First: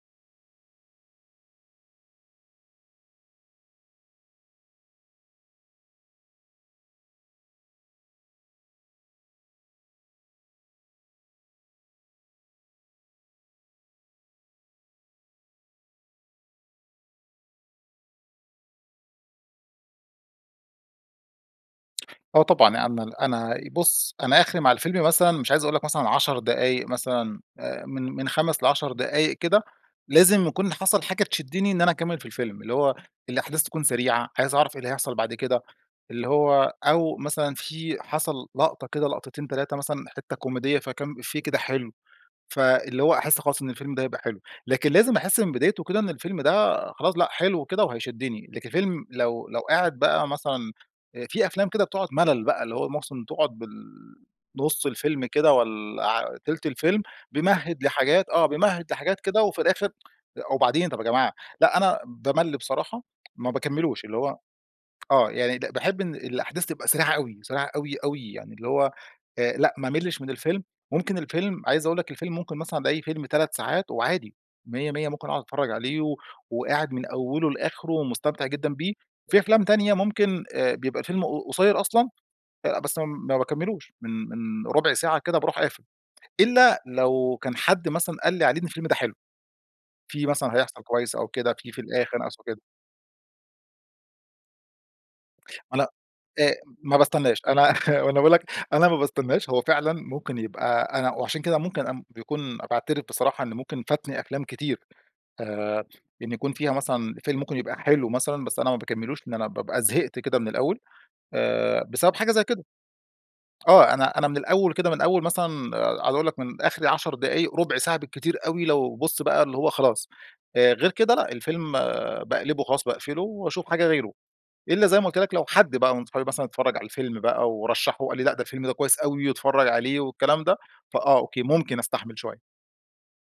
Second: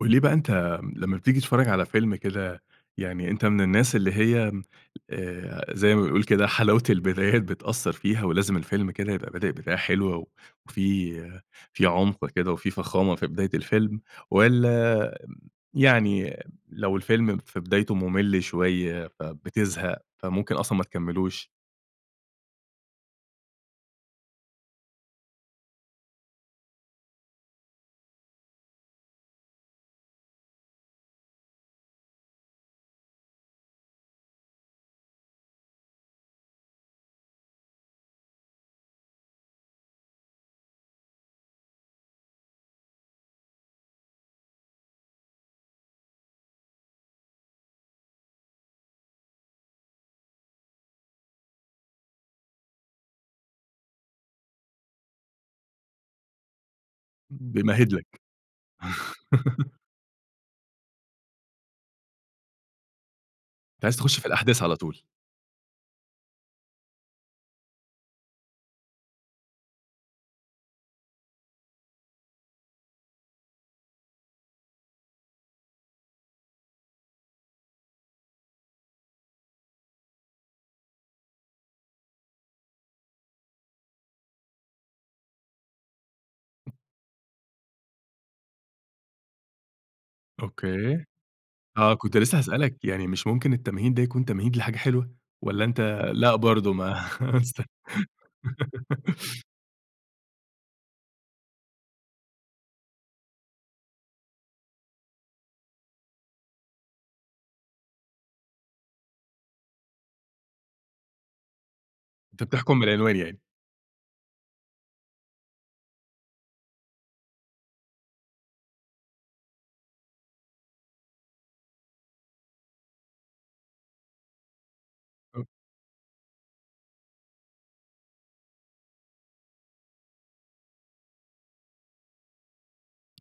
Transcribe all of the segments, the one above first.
قل لي بقى أنتَ لمّا بتيجي تتفرج على فيلم كده يعني أنتَ من الناس اللي هي آآ زي ما بيقول كده حلاوة البدايات بتأثَّر فيها ولازم الفيلم كده يبقى بادئ بداية حلوة و وفي في عُمق كده وفي فخامة في بداية الفيلم والّا يعني لو الفيلم في بدايته ممل شوية، فبتزهق فممكن أصلًا ما تكملوش؟ آه طبعًا أنا م أنا بُص أنا آخري مع الفيلم مثلًا مش عايز أقول لَك مثلًا 10 دقايق مثلًا آآ من من 5 ل10 دقايق كده، لازم يكون حصل حاجة تشدني إن أنا أكمل في الفيلم. اللي هو الأحداث تكون سريعة، عايز أعرف إيه اللي هيحصل بعد كده. اللي هو أو مثلًا في حصل لقطة كده لقطتين، 3 مثلًا حتّة كوميدية فكام إفيه كده حلو، فاللي هو أحس خلاص إن الفيلم ده هيبقى حلو. لكن لازم أحس من بدايته كده إن الفيلم ده خلاص لأ، حلو كده وهيشدني. لكن الفيلم لو لو قاعد بقى مثلًا آآ في أفلام كده بتقعد ملل بقى اللي هو مس تقعد بال نُص الفيلم كده والّا ع تِلت الفيلم بيمهد بيمهد لَك. لحاجات آه بيمهد لحاجات كده وفي الآخر أ وبعدين طب يا جماعة. لأ أنا بامل بصراحة ما أنت عايز باكملوش اللي تخش في هو الأحداث على طول؟ آه يعني ن باحب إن الأحداث تبقى سريعة أوي، سريعة أوي أوي يعني اللي هو، آآ، لأ ما املش من الفيلم، ممكن الفيلم عايز أقول لَك الفيلم ممكن مثلًا ألاقي فيلم 3 ساعات وعادي، ميَّة ميَّة ممكن أقعد أتفرّج عليه و وقاعد من أوله لآخره ومستمتع جدًا بيه، في أفلام تانية ممكن آآ بيبقى الفيلم ق قصيّر أصلًا، آآ بس ما باكملوش من من ربع ساعة كده باروح قافل. إلا لو كان حد مثلًا قال لي عليه إن الفيلم ده حلو. في مثلًا هيحصل أوكي، كويس أو كده في في آه كنت الآخر لسه [unintelligible] كده. هاسألك يعني مش ممكن التمهيد ده يكون تمهيد لحاجة حلوة؟ والّا ما أنتَ لأ، لأ آآ برضو ما ما باستناش أنا وأنا باقول لَك أنا ما [unintelligible] باستناش. هو فعلًا ممكن يبقى أنا وعشان كده ممكن أ بيكون باعترف بصراحة إن ممكن فاتني أفلام كتير. آآ إن يكون فيها مثلًا فيلم ممكن يبقى حلو مثلًا بس أنا ما باكملوش، لأن أنا بابقى زهقت كده من الأول. آآ بسبب حاجة أنتَ زي كده. بتحكم من العنوان يعني؟ آه أنا أنا من الأول كده من أول مثلًا عاوز أقول لَك من آخري 10 دقايق رُبع ساعة بالكتير أوي لو بُص بقى اللي هو خلاص، آآ غير كده لأ، الفيلم باقلبه خلاص، باقفله وأشوف حاجة غيره، إلا زي ما قُلت لَك لو أوك حد بقى من اصحابي مثلًا اتفرَّج على الفيلم بقى، ورشَّحه وقال لي: "لأ ده الفيلم ده كويس أوي، واتفرج عليه، والكلام ده" فآه، أوكي ممكن أستحمل شوية.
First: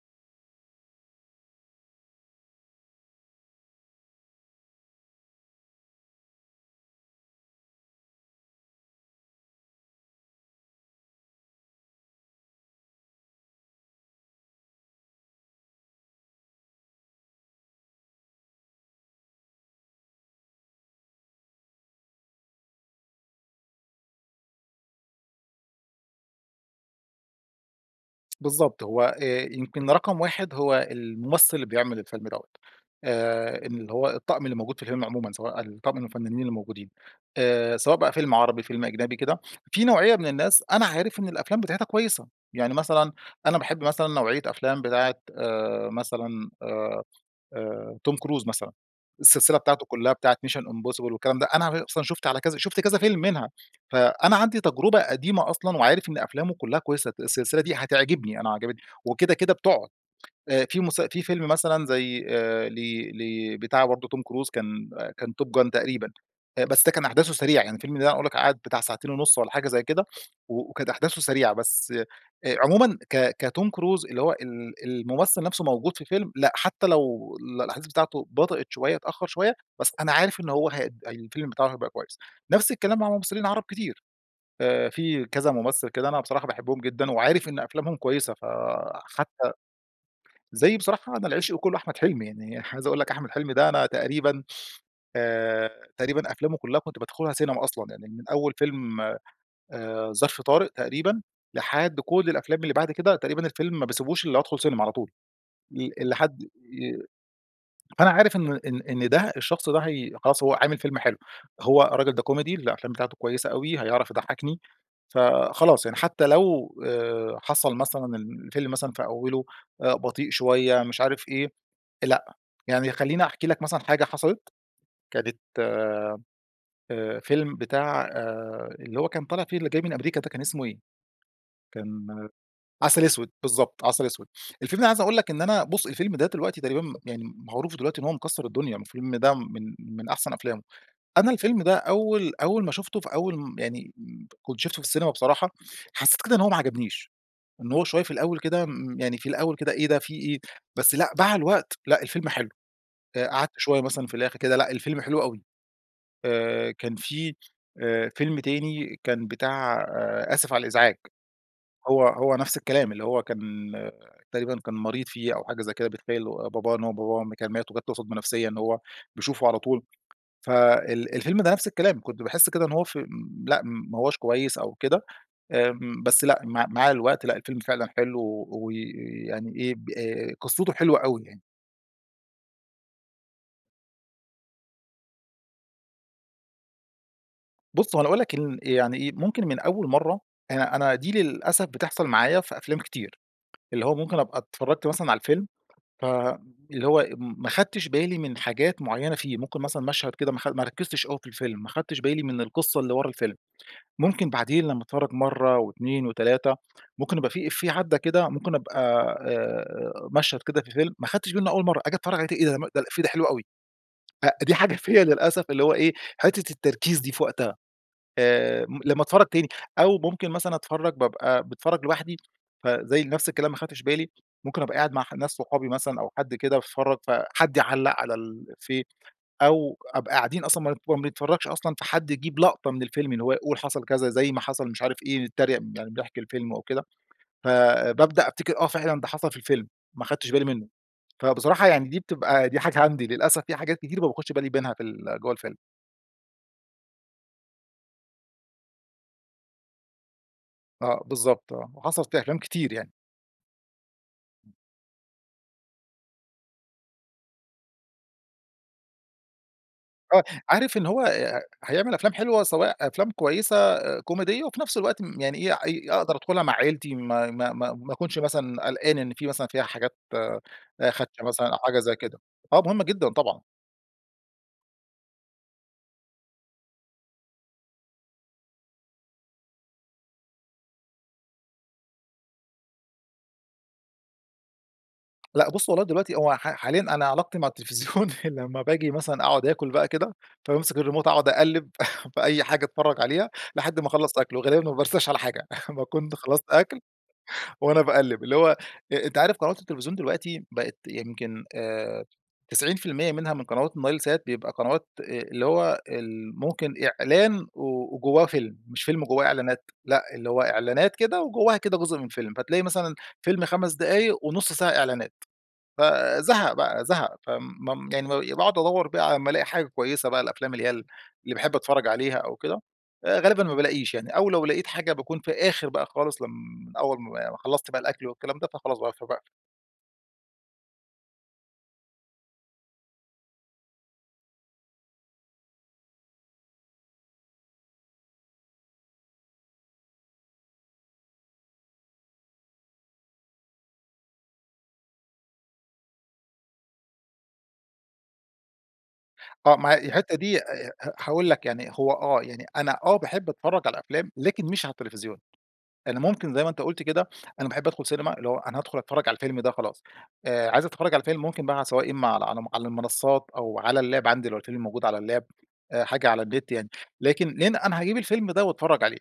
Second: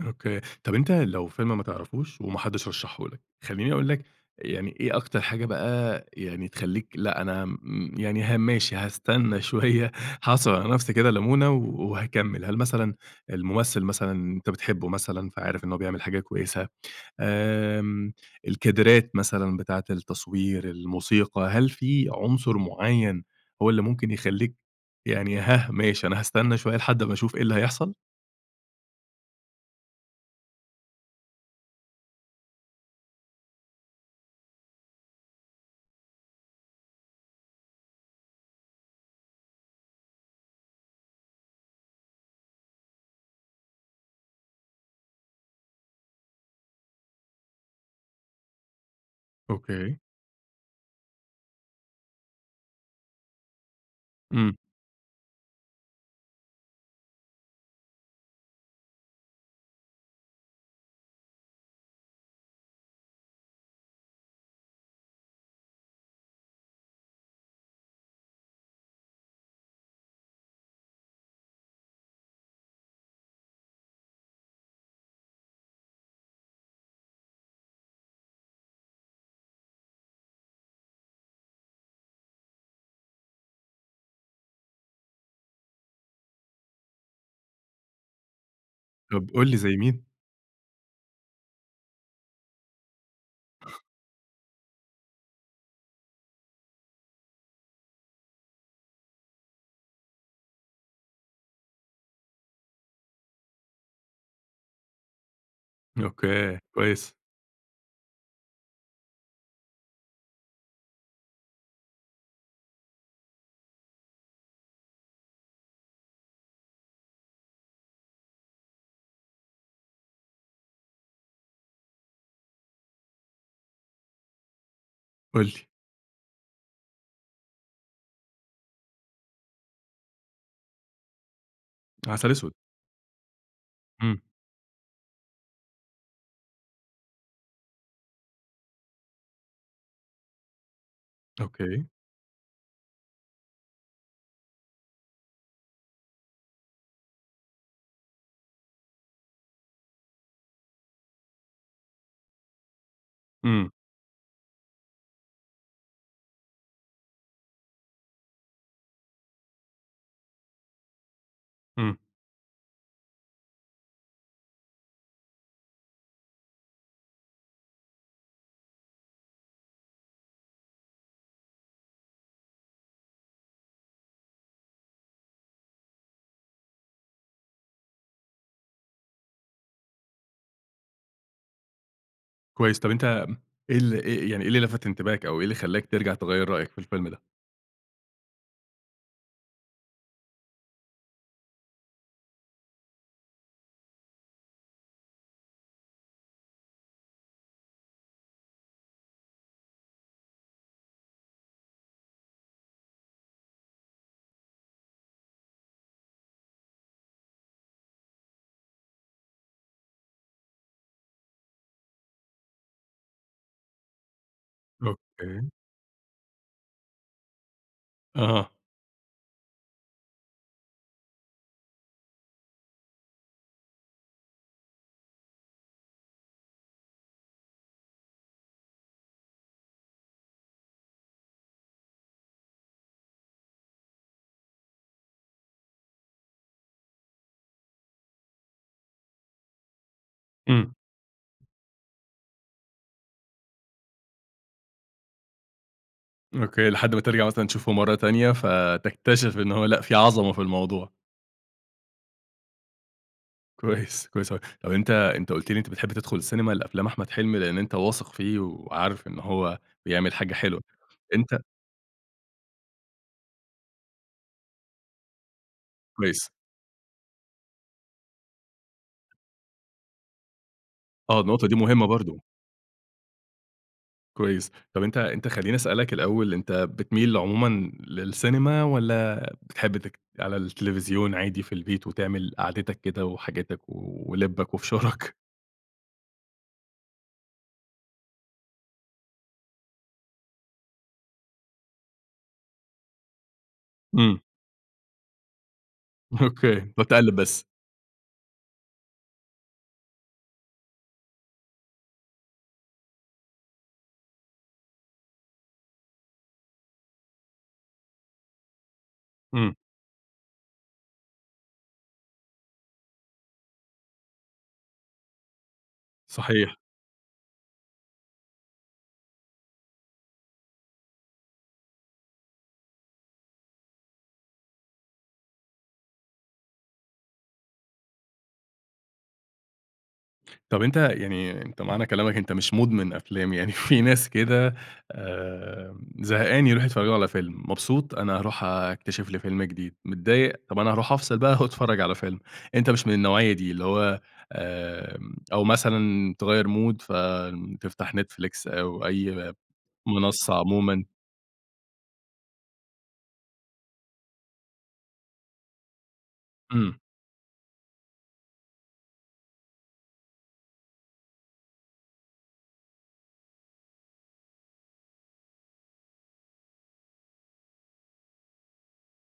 أوكي، طب أنت لو فيلم ما تعرفوش وما حدش رشحه لك، خلّيني أقول لك يعني إيه أكتر حاجة بقى يعني تخليك لأ أنا م يعني ها ماشي هاستنى شويّة هاعصر على نفسي كده لمونة وهاكمل، هل مثلًا الممثّل مثلًا أنت بتحبه مثلًا فعارف إنّه بيعمل حاجة كويّسة، آمم، الكادرات مثلًا بتاعة التصوير الموسيقى، هل في عنصر معيّن هو اللي ممكن يخليك يعني هاه ماشي أنا هاستنى شويّة لحد ما أشوف إيه اللي هيحصل؟ بالضبط، هو آآ، يمكن رقم 1 هو الممثّل اللي بيعمل الفيلم دوَّة، آآ، إن اللي هو الطقم اللي موجود في الفيلم عمومًا، سواء الطقم من الفنّانين الموجودين آآ، سواء بقى فيلم عربي فيلم أجنبي كده، في نوعية من الناس أنا عارف إن الأفلام بتاعتها كويّسة، يعني مثلًا أنا باحب مثلًا نوعية أفلام بتاعة آآ، مثلًا آآ آآ توم كروز مثلًا السلسلة بتاعته أوكي. كلّها بتاعة Mission impossible والكلام ده، أنا غ أصلًا شُفت على كذا شُفت كذا فيلم منها، فأنا إمم. عندي تجربة قديمة أصلًا وعارف إن أفلامه كلّها كويّسة، ت السلسلة دي هتعجبني أنا عجبتني، وكده كده بتقعد. آآ في مس في فيلم مثلًا زي آآ لي لي بتاع برضو توم كروز كان كان Top gun تقريبًا، آآ بس ده كان أحداثه سريعة يعني الفيلم ده أنا أقول لك قعد بتاع ساعتين ونص والّا حاجة زي كده وكانت أحداثه سريعة، بس آآ عمومًا ك كتوم كروز اللي هو ال الممثّل نفسه موجود في فيلم لأ، حتّى لو الأحداث بتاعته بطئت شويّة اتأخر شويّة بس أنا عارف إن هو هي الفيلم بتاعه هيبقى كويّس. نفس الكلام مع ممثّلين عرب كتير. آآ، في كذا ممثّل كده أنا بصراحة باحبهم جدًا وعارف إن أفلامهم كويّسة طب قل فحتّى لي زي مين؟ زي بصراحة أنا العشق كلّه أحمد حلمي، يعني عايز أقول لك أحمد حلمي ده أنا تقريبًا آآ، تقريبًا أفلامه كلّها كنت بادخلها سينما أصلًا، يعني من أوّل فيلم آآ، ظرف طارق تقريبًا، لحد كل الأفلام اللي بعد كده، تقريبًا الفيلم ما باسيبوش إلا أمّا أدخل سينما على طول ل لحد أوكي، ي كويس. فأنا عارف إن إن إن ده الشخص ده هي خلاص هو هيعمل فيلم حلو، هو الراجل ده كوميدي الأفلام بتاعته كويّسة أوي، هيعرف يضحكني فخلاص يعني حتّى لو آآ حصل مثلًا ال الفيلم مثلًا في أوله آآ بطيء شويّة مش عارف إيه، لأ، يعني خلّيني أحكِ لك مثلًا حاجة حصلت، كانت قل لي. آآ، فيلم بتاع آآ، اللي هو كان طالع فيه اللي جاي من أمريكا ده كان اسمه إيه؟ كان عسل اسود. عسل أسود، بالضبط، عسل إمم. أسود، الفيلم ده أنا عايز أقول لك إن أنا بُص الفيلم ده دلوقتي تقريبًا مم يعني معروف دلوقتي إن هو مكسر الدنيا، الفيلم ده من من أحسن أفلامه أنا الفيلم ده أوكي. أوّل أوّل ما شُفته في أوّل م يعني كنت شُفته في السينما بصراحة، حسّيت كده إن هو ما عجبنيش إن هو شويّة في الأوّل كده م يعني في الأوّل كده إيه ده في إيه، بس لأ، مع الوقت لأ الفيلم حلو، قعدت إمم. شويّة مثلًا في الآخر كده لأ الفيلم حلو أوي. آآ، كان في آآ فيلم تاني كان بتاع آسف على الإزعاج إمم. هو هو نفس الكلام اللي هو كان تقريبًا كان مريض فيه أو حاجة زي كده بيتخيل باباه، إن هو باباه م كان مات وجت له صدمة نفسيّة إن هو بيشوفه على طول فال الفيلم ده نفس الكلام كنت باحس كده إن هو في لأ ما هوَّاش كويّس أو كده، آمم بس لأ مع مع الوقت لأ الفيلم فعلًا حلو، و ويعني إيه ب آآ قصته حلوة أوي يعني. كويس طب أنتَ م إيه ال إيه يعني إيه اللي لفت انتباهك أو إيه اللي خلَّاك ترجع تغيَّر رأيك في الفيلم ده؟ بص هو أنا هاقول لَك إن يعني إيه ممكن من أول مرّة أنا أنا دي للأسف بتحصل معايا في أفلام كتير. اللي هو ممكن أبقى اتفرجت مثلًا على الفيلم، فاللي هو م ما خدتش بالي من حاجات معينة فيه، ممكن مثلًا مشهد كده ماخد ما ركزتش أوي في الفيلم، ما خدتش بالي من القصة اللي ورا الفيلم. ممكن بعدين لما أتفرج مرّة و2 و3 ممكن يبقى في إفيه عدَّى كده ممكن أبقى آآ مشهد كده في فيلم ما خدتش بالي منه أول مرّة أجي أتفرج عليه تاني إيه ده؟ م ده الإفيه ده حلو أوي. أ دي حاجة فيَّ للأسف أوكي. اللي هو إيه حتة التركيز دي في وقتها، آه. آآ م لما أتفرج تاني أو ممكن مثلًا أتفرج بابقى باتفرج لوحدي، فزي نفس الكلام ما خدتش بالي، ممكن أبقى قاعد مع ح ناس صحابي مثلًا أو حد كده باتفرج، فحد يعلق على الإفيه أو أبقى قاعدين أصلًا ما ن ما بنتفرجش أصلًا فحد يجيب لقطة من الفيلم، اللي هو يقول حصل كذا زي ما حصل مش عارف إيه، نتتريق يعني بنحكي الفيلم أو كده فبابدأ أفتكر آه فعلًا ده حصل في الفيلم، ما خدتش بالي منه، امم. فبصراحة يعني دي بتبقى دي حاجة عندي للأسف في حاجات كتير ما باخدش بالي منها في ال جوّه الفيلم. أوكي لحد ما ترجع مثلًا تشوفه مرّة تانية، فتكتشف إن هو لأ، في عظمة في الموضوع. آه بالضبط آه وحصلت في أفلام كتير يعني. كويس، كويس أوي. طب أنتَ أنتَ قُلت لي إن أنتَ بتحب تدخل السينيما لأفلام أحمد حلمي، لأن أنتَ واثق فيه وعارف إن هو بيعمل آه، حاجة حلوة عارف إن هو آآ أنتَ هيعمل أفلام حلوة سواء أفلام كويسة كوميدية، وفي نفس الوقت م يعني إيه اي أقدر كويس. أدخلها مع عيلتي ما ما ما ما أكونش مثلًا قلقان إن في مثلًا فيها حاجات آآ آه خادشة النقطة مثلًا دي أو حاجة مهمة زي كده، برضو. آه مهم جدًا طبعًا. كويس طب أنتَ أنتَ خلّيني أسألك الأول أنتَ بتميل عمومًا للسينما والّا بتحب تك على التليفزيون عادي في البيت وتعمل قعدتك كده وحاجاتك و ولبك وفشارك؟ لأ بُص والله دلوقتي هو ح حاليًا أنا علاقتي مع التلفزيون لمّا باجي مثلًا أقعد أكل بقى كده، فبامسك الريموت أقعد أقلب فأي حاجة اتفرّج عليها، لحد ما أخلص امم. أكل وغالبًا ما بارساش على حاجة ما كنت خلصت أوكي، أكل بتقعد تقلب بس. وأنا باقلب اللي هو أ أنتَ عارف قنوات التلفزيون دلوقتي بقت يمكن آآ 90% منها من قنوات النايل سات بيبقى قنوات آآ اللي هو ال ممكن إعلان و وجواه فيلم، مش فيلم وجواه امم. إعلانات لأ، اللي هو إعلانات كده وجواها كده جزء من فيلم. فتلاقي مثلًا فيلم 5 دقايق، ونص ساعة إعلانات. فزهق صحيح. بقى زهق، ف م يعني ب باقعد أدوَّر بقى على أمّا الاقي حاجة كويسة بقى الأفلام اللي هي ال اللي باحب أتفرّج عليها أو كده، آآ، غالبًا ما بالاقيش يعني أو لو لاقيت حاجة باكون في آخر بقى خالص لم من أول ما ما خلصت بقى الأكل والكلام ده، فخلاص بقى فباقفل. طب أنتَ يعني أنتَ معنى كلامك أنتَ مش مدمن أفلام يعني في ناس كده آآ، زهقان يروحوا يتفرجوا على فيلم، مبسوط أنا هاروح أكتشف لي فيلم جديد، متضايق طب أنا هاروح أفصل بقى وأتفرّج على فيلم. أنتَ مش من النوعية دي اللي هو آآ، أو مثلًا تغيَّر mood فتفتح Netflix أو أي آه، ما هي الحتّة منصّة دي، آآ عمومًا. ه هاقول لَك يعني، هو آه، يعني أنا آه باحب أتفرّج على الأفلام لكن مش على التليفزيون، لإن ممكن زي ما أنتَ امم. قلت كده أنا باحب أدخل سينما، اللي هو أنا هادخل أتفرّج على الفيلم ده خلاص، آآ، عايز أتفرّج على الفيلم ممكن بقى سواء إما على على على المنصات أو على اللاب عندي لو الفيلم موجود على اللاب آآ حاجة على النت، يعني لكن لأن أنا هاجيب الفيلم ده وأتفرّج عليه،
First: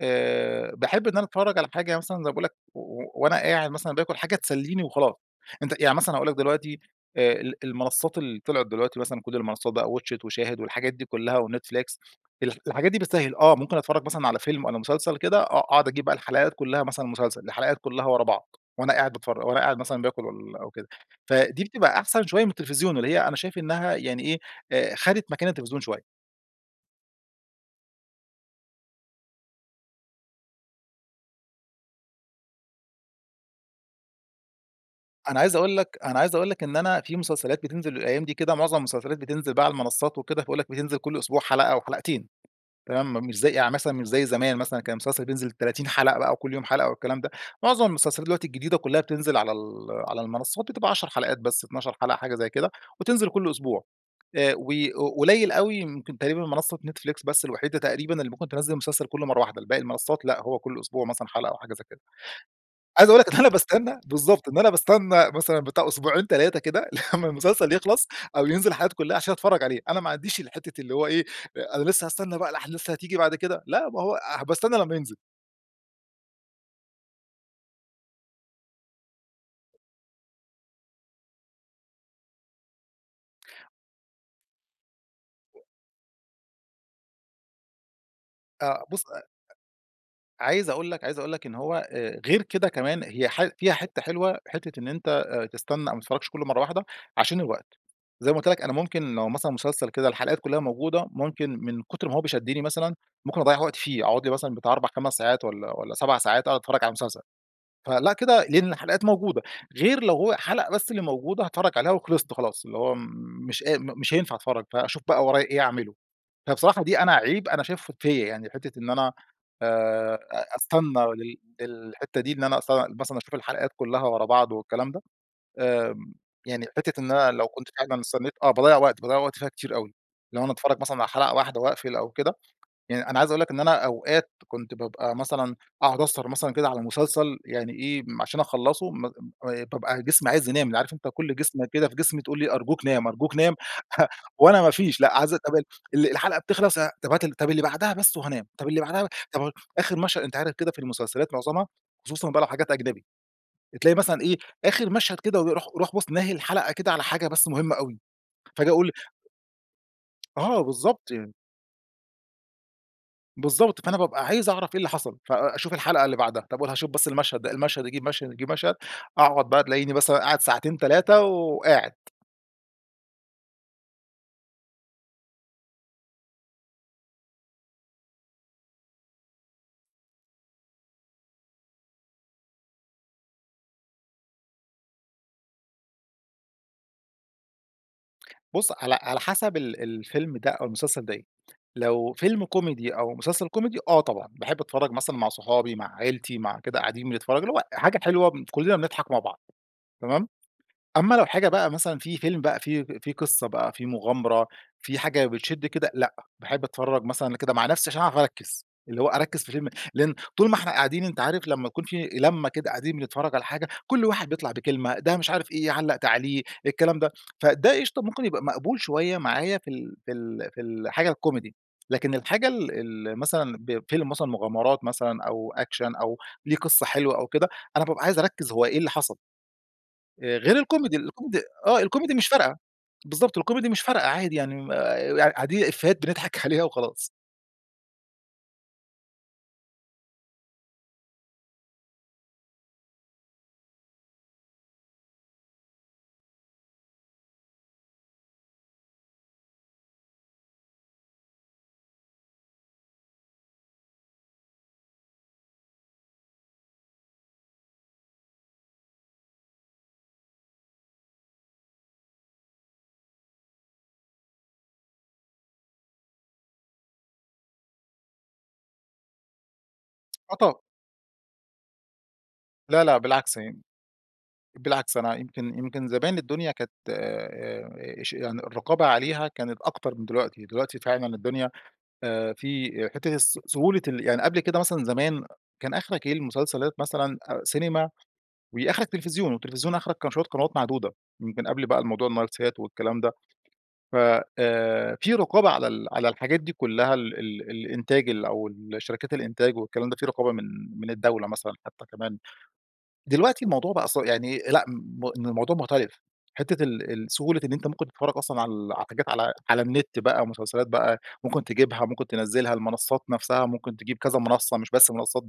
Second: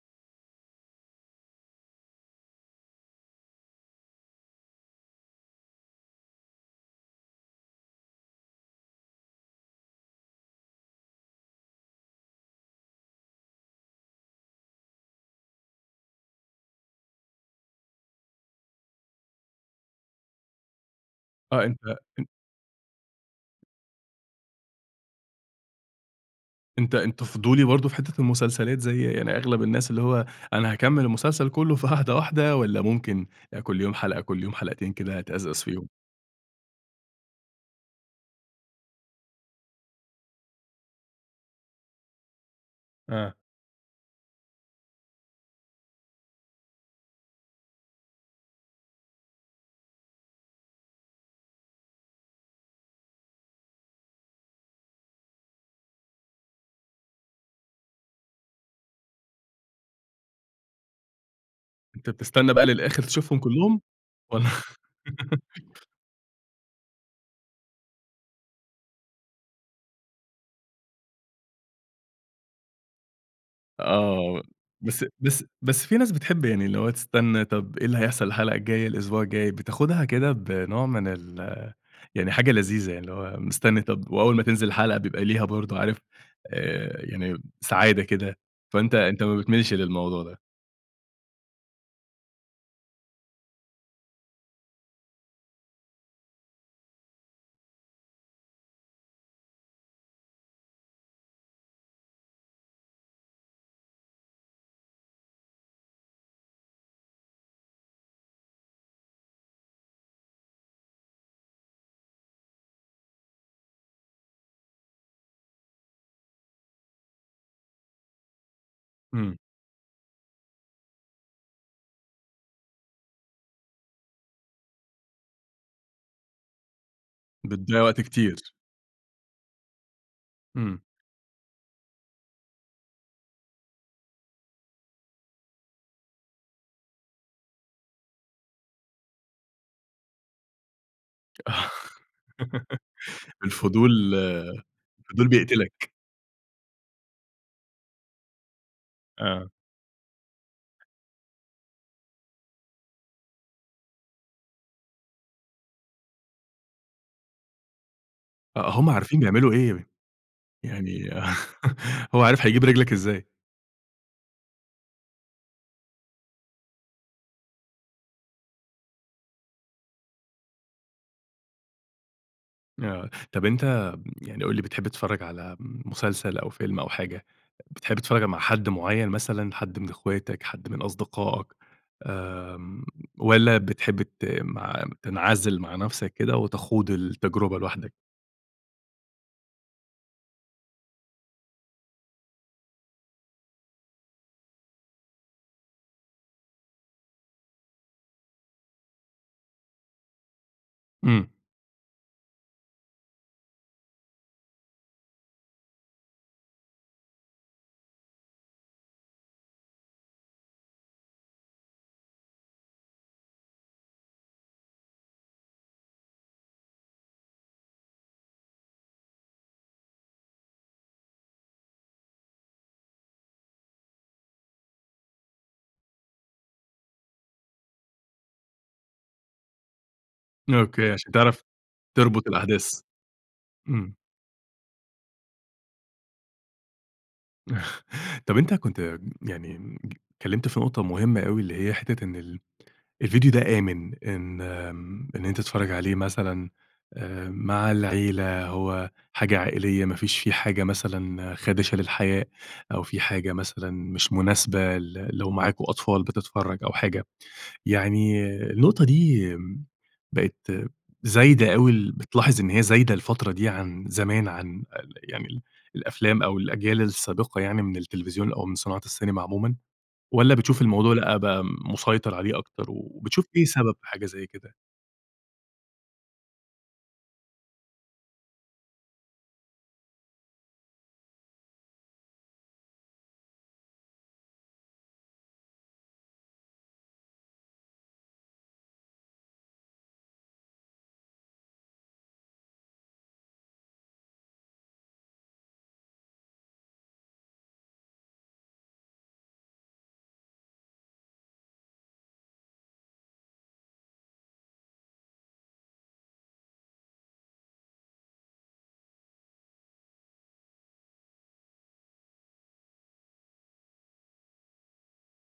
آآ، باحب إن أنا أتفرّج على حاجة مثلًا زي ما باقول لَك وأنا قاعد مثلًا باكل حاجة تسليني وخلاص، أنتَ يعني مثلًا هاقول لَك دلوقتي آآ ال المنصات اللي طلعت دلوقتي مثلًا كل المنصات بقى watch it وشاهد والحاجات دي كلّها وNetflix، ال الحاجات دي بتسهل آه، ممكن أتفرّج مثلًا على فيلم والّا مسلسل كده آه، أقعد أجيب بقى الحلقات كلّها مثلًا مسلسل الحلقات كلّها ورا بعض وأنا قاعد باتفرج، وأنا قاعد مثلًا باكل والاَّ وكده، آه فدي أنتَ بتبقى أن أحسن شويّة من التلفزيون، اللي هي أنا شايف إنّها يعني إيه خدت مكان التلفزيون شويّة. أنت أنت فضولي برضه في حتة المسلسلات؟ زي يعني أغلب الناس اللي هو، أنا هاكمل المسلسل كله في قعدة واحدة والّا ممكن كل يوم حلقة كل يوم حلقتين كده أنا عايز تأزأز أقول فيهم؟ لك أنا عايز أقول لك إن أنا في مسلسلات بتنزل الأيام دي كده، معظم المسلسلات بتنزل بقى على المنصات وكده، باقول لك بتنزل كل أسبوع حلقة أو حلقتين، تمام، م آه. مش زي يعني مثلًا مش زي زمان مثلًا كان المسلسل بينزل 30 حلقة بقى وكل يوم حلقة والكلام ده. معظم المسلسلات دلوقتي الجديدة كلها بتنزل على ال على المنصات بتبقى 10 حلقات بس، 12 حلقة، حاجة زي كده، وتنزل كل أسبوع. آآ و ق قليل أوي ممكن تقريبًا منصة Netflix بس الوحيدة تقريبًا اللي ممكن تنزِّل المسلسل كله مرة واحدة، الباقي المنصات، لأ هو كل أسبوع مثلًا حلقة أو حاجة زي كده. أنت بتستنى بقى للآخر عايز أقول لك إن تشوفهم إن أنا كلهم؟ باستنى بالضبط، والّا إن أنا باستنى مثلًا بتاع أسبوعين 3 كده لمّا المسلسل يخلص أو ينزل حلقاته كلها عشان أتفرج عليه، أنا ما عنديش الحتة اللي هو إيه أ أنا لسه هاستنى بقى الأحداث اللي هتيجي بعد كده، لأ ما هو آه، هابقى استنى لمّا بس ينزل. بس بس في ناس بتحب يعني اللي هو تستنى، طب إيه اللي هيحصل الحلقة الجاية، الأسبوع الجاي، بتاخدها كده بنوع من ال يعني حاجة لذيذة يعني اللي هو مستني طب وأول ما تنزل الحلقة بيبقى ليها برضه عارف آآ يعني سعادة كده. آه فأنت بُص أ أ أنت ما بتميلش للموضوع ده. عايز أقول لك عايز أقول لك إن هو آآ غير كده كمان، هي ح فيها حتة حلوة، حتة إن أنت آآ تستنى أو ما تتفرجش كله مرة واحدة عشان الوقت. زي ما قُلت لك أنا ممكن لو مثلًا مسلسل كده الحلقات كلها موجودة، ممكن من كتر ما هو ب شدني مثلًا، ممكن أضَّيع وقتي فيه، أقعد لي مثلًا بتاع 4،5 ساعات والّا والّا 7 ساعات أقعد أتفرج على المسلسل. فلأ كده لإن الحلقات موجودة، غير لو هو حلقة بس اللي موجودة هاتفرج عليها وخلصت خلاص اللي هو مش قا م مش هينفع أتفرج، فأشوف بقى ورايا إيه أعمله. فبصراحة دي أنا عيب أنا شايفه فيَّ يعني حتة إن أنا إمم. آآ أ أستنى لل للحتة دي إن أنا أستنى مثلًا أشوف الحلقات كلها ورا بعض والكلام ده، آمم، يعني حتة إن أنا لو كنت بتضَّيع فعلًا وقت استنيت آه كتير. باضَّيع وقت، باضَّيع وقت فيها كتير أوي. لو أنا إمم. اتفرج مثلًا على حلقة واحدة واقفل أو كده، يعني أنا عايز أقول لك إن أنا أوقات كنت بابقى مثلًا أقعد أسهر مثلًا كده على مسلسل يعني إيه م عشان أخلصه م آآ طب أنا جسمي عايز ينام، اللي عارف أنت كل جسمة كده في جسمي تقول لي أرجوك نام أرجوك نام الفضول، وأنا ما فيش لأ، الفضول عايز [unintelligible] بيقتلك. ال الحلقة بتخلص، ه طب هات ال طب اللي بعدها بس وهانام، طب اللي بعدها آه. طب آخر مشهد أنت عارف كده في المسلسلات معظمها، خصوصًا بقى لو حاجات أجنبي، تلاقي مثلًا إيه، آخر مشهد كده و يروح يروح بُص ناهي الحلقة كده على حاجة بس مهمة أوي، آه، فاجي هم أقول عارفين بيعملوا إيه. آه يعني بالضبط يعني. هو عارف هيجيب رجلك إزاي. بالضبط فأنا بابقى عايز أعرف إيه اللي حصل، فأ أشوف الحلقة اللي بعدها، طب وهاشوف بس المشهد ده، المشهد يجيب مشهد يجيب مشهد، أقعد بقى تلاقيني مثلًا قاعد ساعتين 3 وقاعد. آه، طب أنت يعني قُل لي بتحب تتفرّج على مسلسل أو فيلم أو حاجة، بتحب تتفرّج مع حد معيّن مثلًا حد من اخواتك حد من أصدقائك؟ آمم، والّا بتحب ت م تنعزل مع نفسك كده وتخوض التجربة لوحدك؟ بُص، على على حسب ال الفيلم ده أو المسلسل ده إيه، لو فيلم كوميدي أو مسلسل كوميدي آه، طبعًا باحب أتفرّج مثلًا مع صحابي مع عيلتي مع كده قاعدين بنتفرج اللي هو حاجة حلوة كلنا بنضحك مع بعض. تمام؟ أما لو امم. حاجة بقى مثلًا في فيلم بقى في فيه قصّة بقى فيه مغامرة في حاجة بتشد كده، لأ، باحب أتفرّج مثلًا كده مع نفسي عشان أعرف أركز، اللي هو أركز في الفيلم، لأن طول ما إحنا قاعدين أنت عارف لمّا يكون في لمة كده قاعدين بنتفرج على حاجة كل واحد بيطلع بكلمة، ده مش عارف إيه علَّق تعليق، الكلام ده، فده إشطا ممكن يبقى مقبول شويّة معايا في ال في ال في ال الحاجة الكوميدي، لكن الحاجة ال ال مثلًا بفيلم مثلًا مغامرات مثلًا أو أكشن أو ليه قصّة حلوة أو كده، أنا بابقى عايز أركز هو إيه اللي حصل. آآ غير أوكي، الكوميدي، عشان الكوميدي تعرف آه، الكوميدي مش تربط فارقة. الأحداث. بالضبط، الكوميدي مش إمم. فارقة، عادي يعني آآ، قاع قاعدين إيفيهات بنضحك عليها وخلاص. طب أنت كنت يعني اتكلّمت في نقطة مهمّة أوي اللي هي حتّة إن ال الڤيديو ده آمن، إن إن أنت تتفرّج عليه مثلًا مع العيلة هو حاجة عائليّة ما فيش فيه حاجة مثلًا خادشة للحياء أو فيه حاجة مثلًا مش مناسبة ل لو معاكم أطفال بتتفرج أو حاجة، يعني النقطة دي، بقت زايدة أوي، بتلاحظ إن هي زايدة الفترة دي عن زمان عن يعني ال الأفلام أو الأجيال السابقة يعني من التلفزيون أو من صناعة السينما عمومًا، والّا آه طبعًا. بتشوف الموضوع لأ بقى مسيطر عليه أكتر، لا لأ، وبتشوف بالعكس إيه يعني، سبب حاجة زي كده؟ بالعكس أنا يمكن يمكن زمان الدنيا كانت اش يعني الرقابة عليها كانت أكتر من دلوقتي، دلوقتي فعلًا الدنيا في حتّة الس سهولة ال يعني قبل كده مثلًا زمان كان آخرك إيه المسلسلات مثلًا سينما وآخرك تلفزيون، والتلفزيون آخرك كان شويّة قنوات معدودة، من قبل بقى الموضوع النايل سات والكلام ده ف آآ، في رقابة على ال على الحاجات دي كلّها ال ال الإنتاج أو الشركات الإنتاج والكلام ده، في رقابة من من الدولة مثلًا حتّى كمان، دلوقتي الموضوع بقى ص يعني لأ ،إن الموضوع مختلف حتّة ال ال سهولة إن أنت ممكن تتفرّج أصلًا على حاجات على على النت بقى مسلسلات بقى ممكن تجيبها ممكن تنزلها، المنصات نفسها ممكن تجيب كذا منصّة مش بس منصات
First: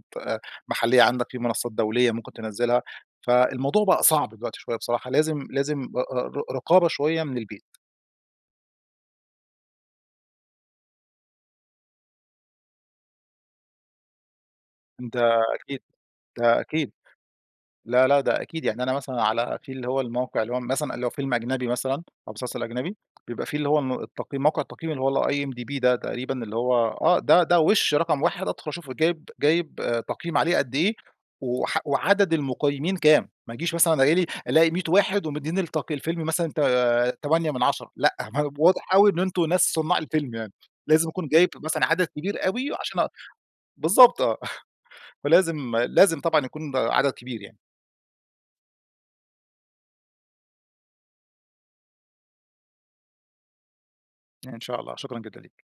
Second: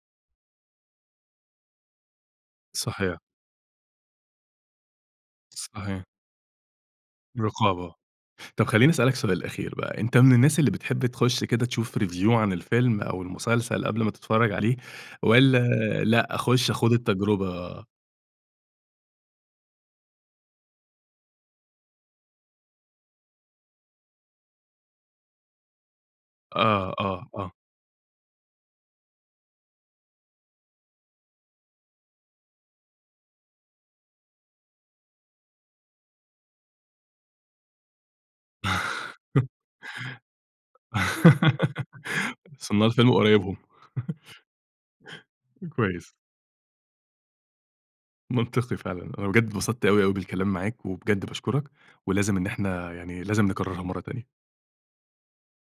محلية عندك، في منصات دولية ممكن تنزلها، صحيح. فالموضوع بقى صعب دلوقتي شويّة بصراحة لازم لازم صحيح. ر رقابة شويّة من البيت. رقابة، طب خلّيني أسأل لك سؤال أخير بقى، أنت من الناس اللي بتحب تخش كده تشوف review عن الفيلم أو المسلسل قبل ما تتفرّج عليه، ده والّا أكيد، لأ ده أخش أكيد. أخوض التجربة؟ لا لأ، ده أكيد يعني أنا مثلًا على في اللي هو الموقع اللي هو مثلًا اللي هو فيلم أجنبي مثلًا أو مسلسل أجنبي بيبقى في اللي هو ال التقييم موقع التقييم اللي هو IMDB ده تقريبًا، اللي هو آه، آه، آه، ده آه. ده وش رقم واحد أدخل أشوفه جايب جايب تقييم عليه قد إيه وح وعدد المقيمين كام، ما ييجيش مثلًا الاق ألاقي 100 واحد ومديين التقي الفيلم مثلًا ت تمانية من 10 لأ، واضح أوي إن أنتم ناس صناع الفيلم يعني، لازم يكون جايب مثلًا عدد كبير أوي صناع عشان الفيلم اق وقرايبهم. بالضبط آه، فلازم كويس. لازم طبعًا يكون عدد كبير يعني. منطقي فعلًا، أنا بجد اتبسطت أوي، أوي بالكلام معاك، وبجد باشكرك، ولازم إن إحنا يعني لازم نكررها مرّة تانية. إن شاء الله. شكرًا جدًا ليك.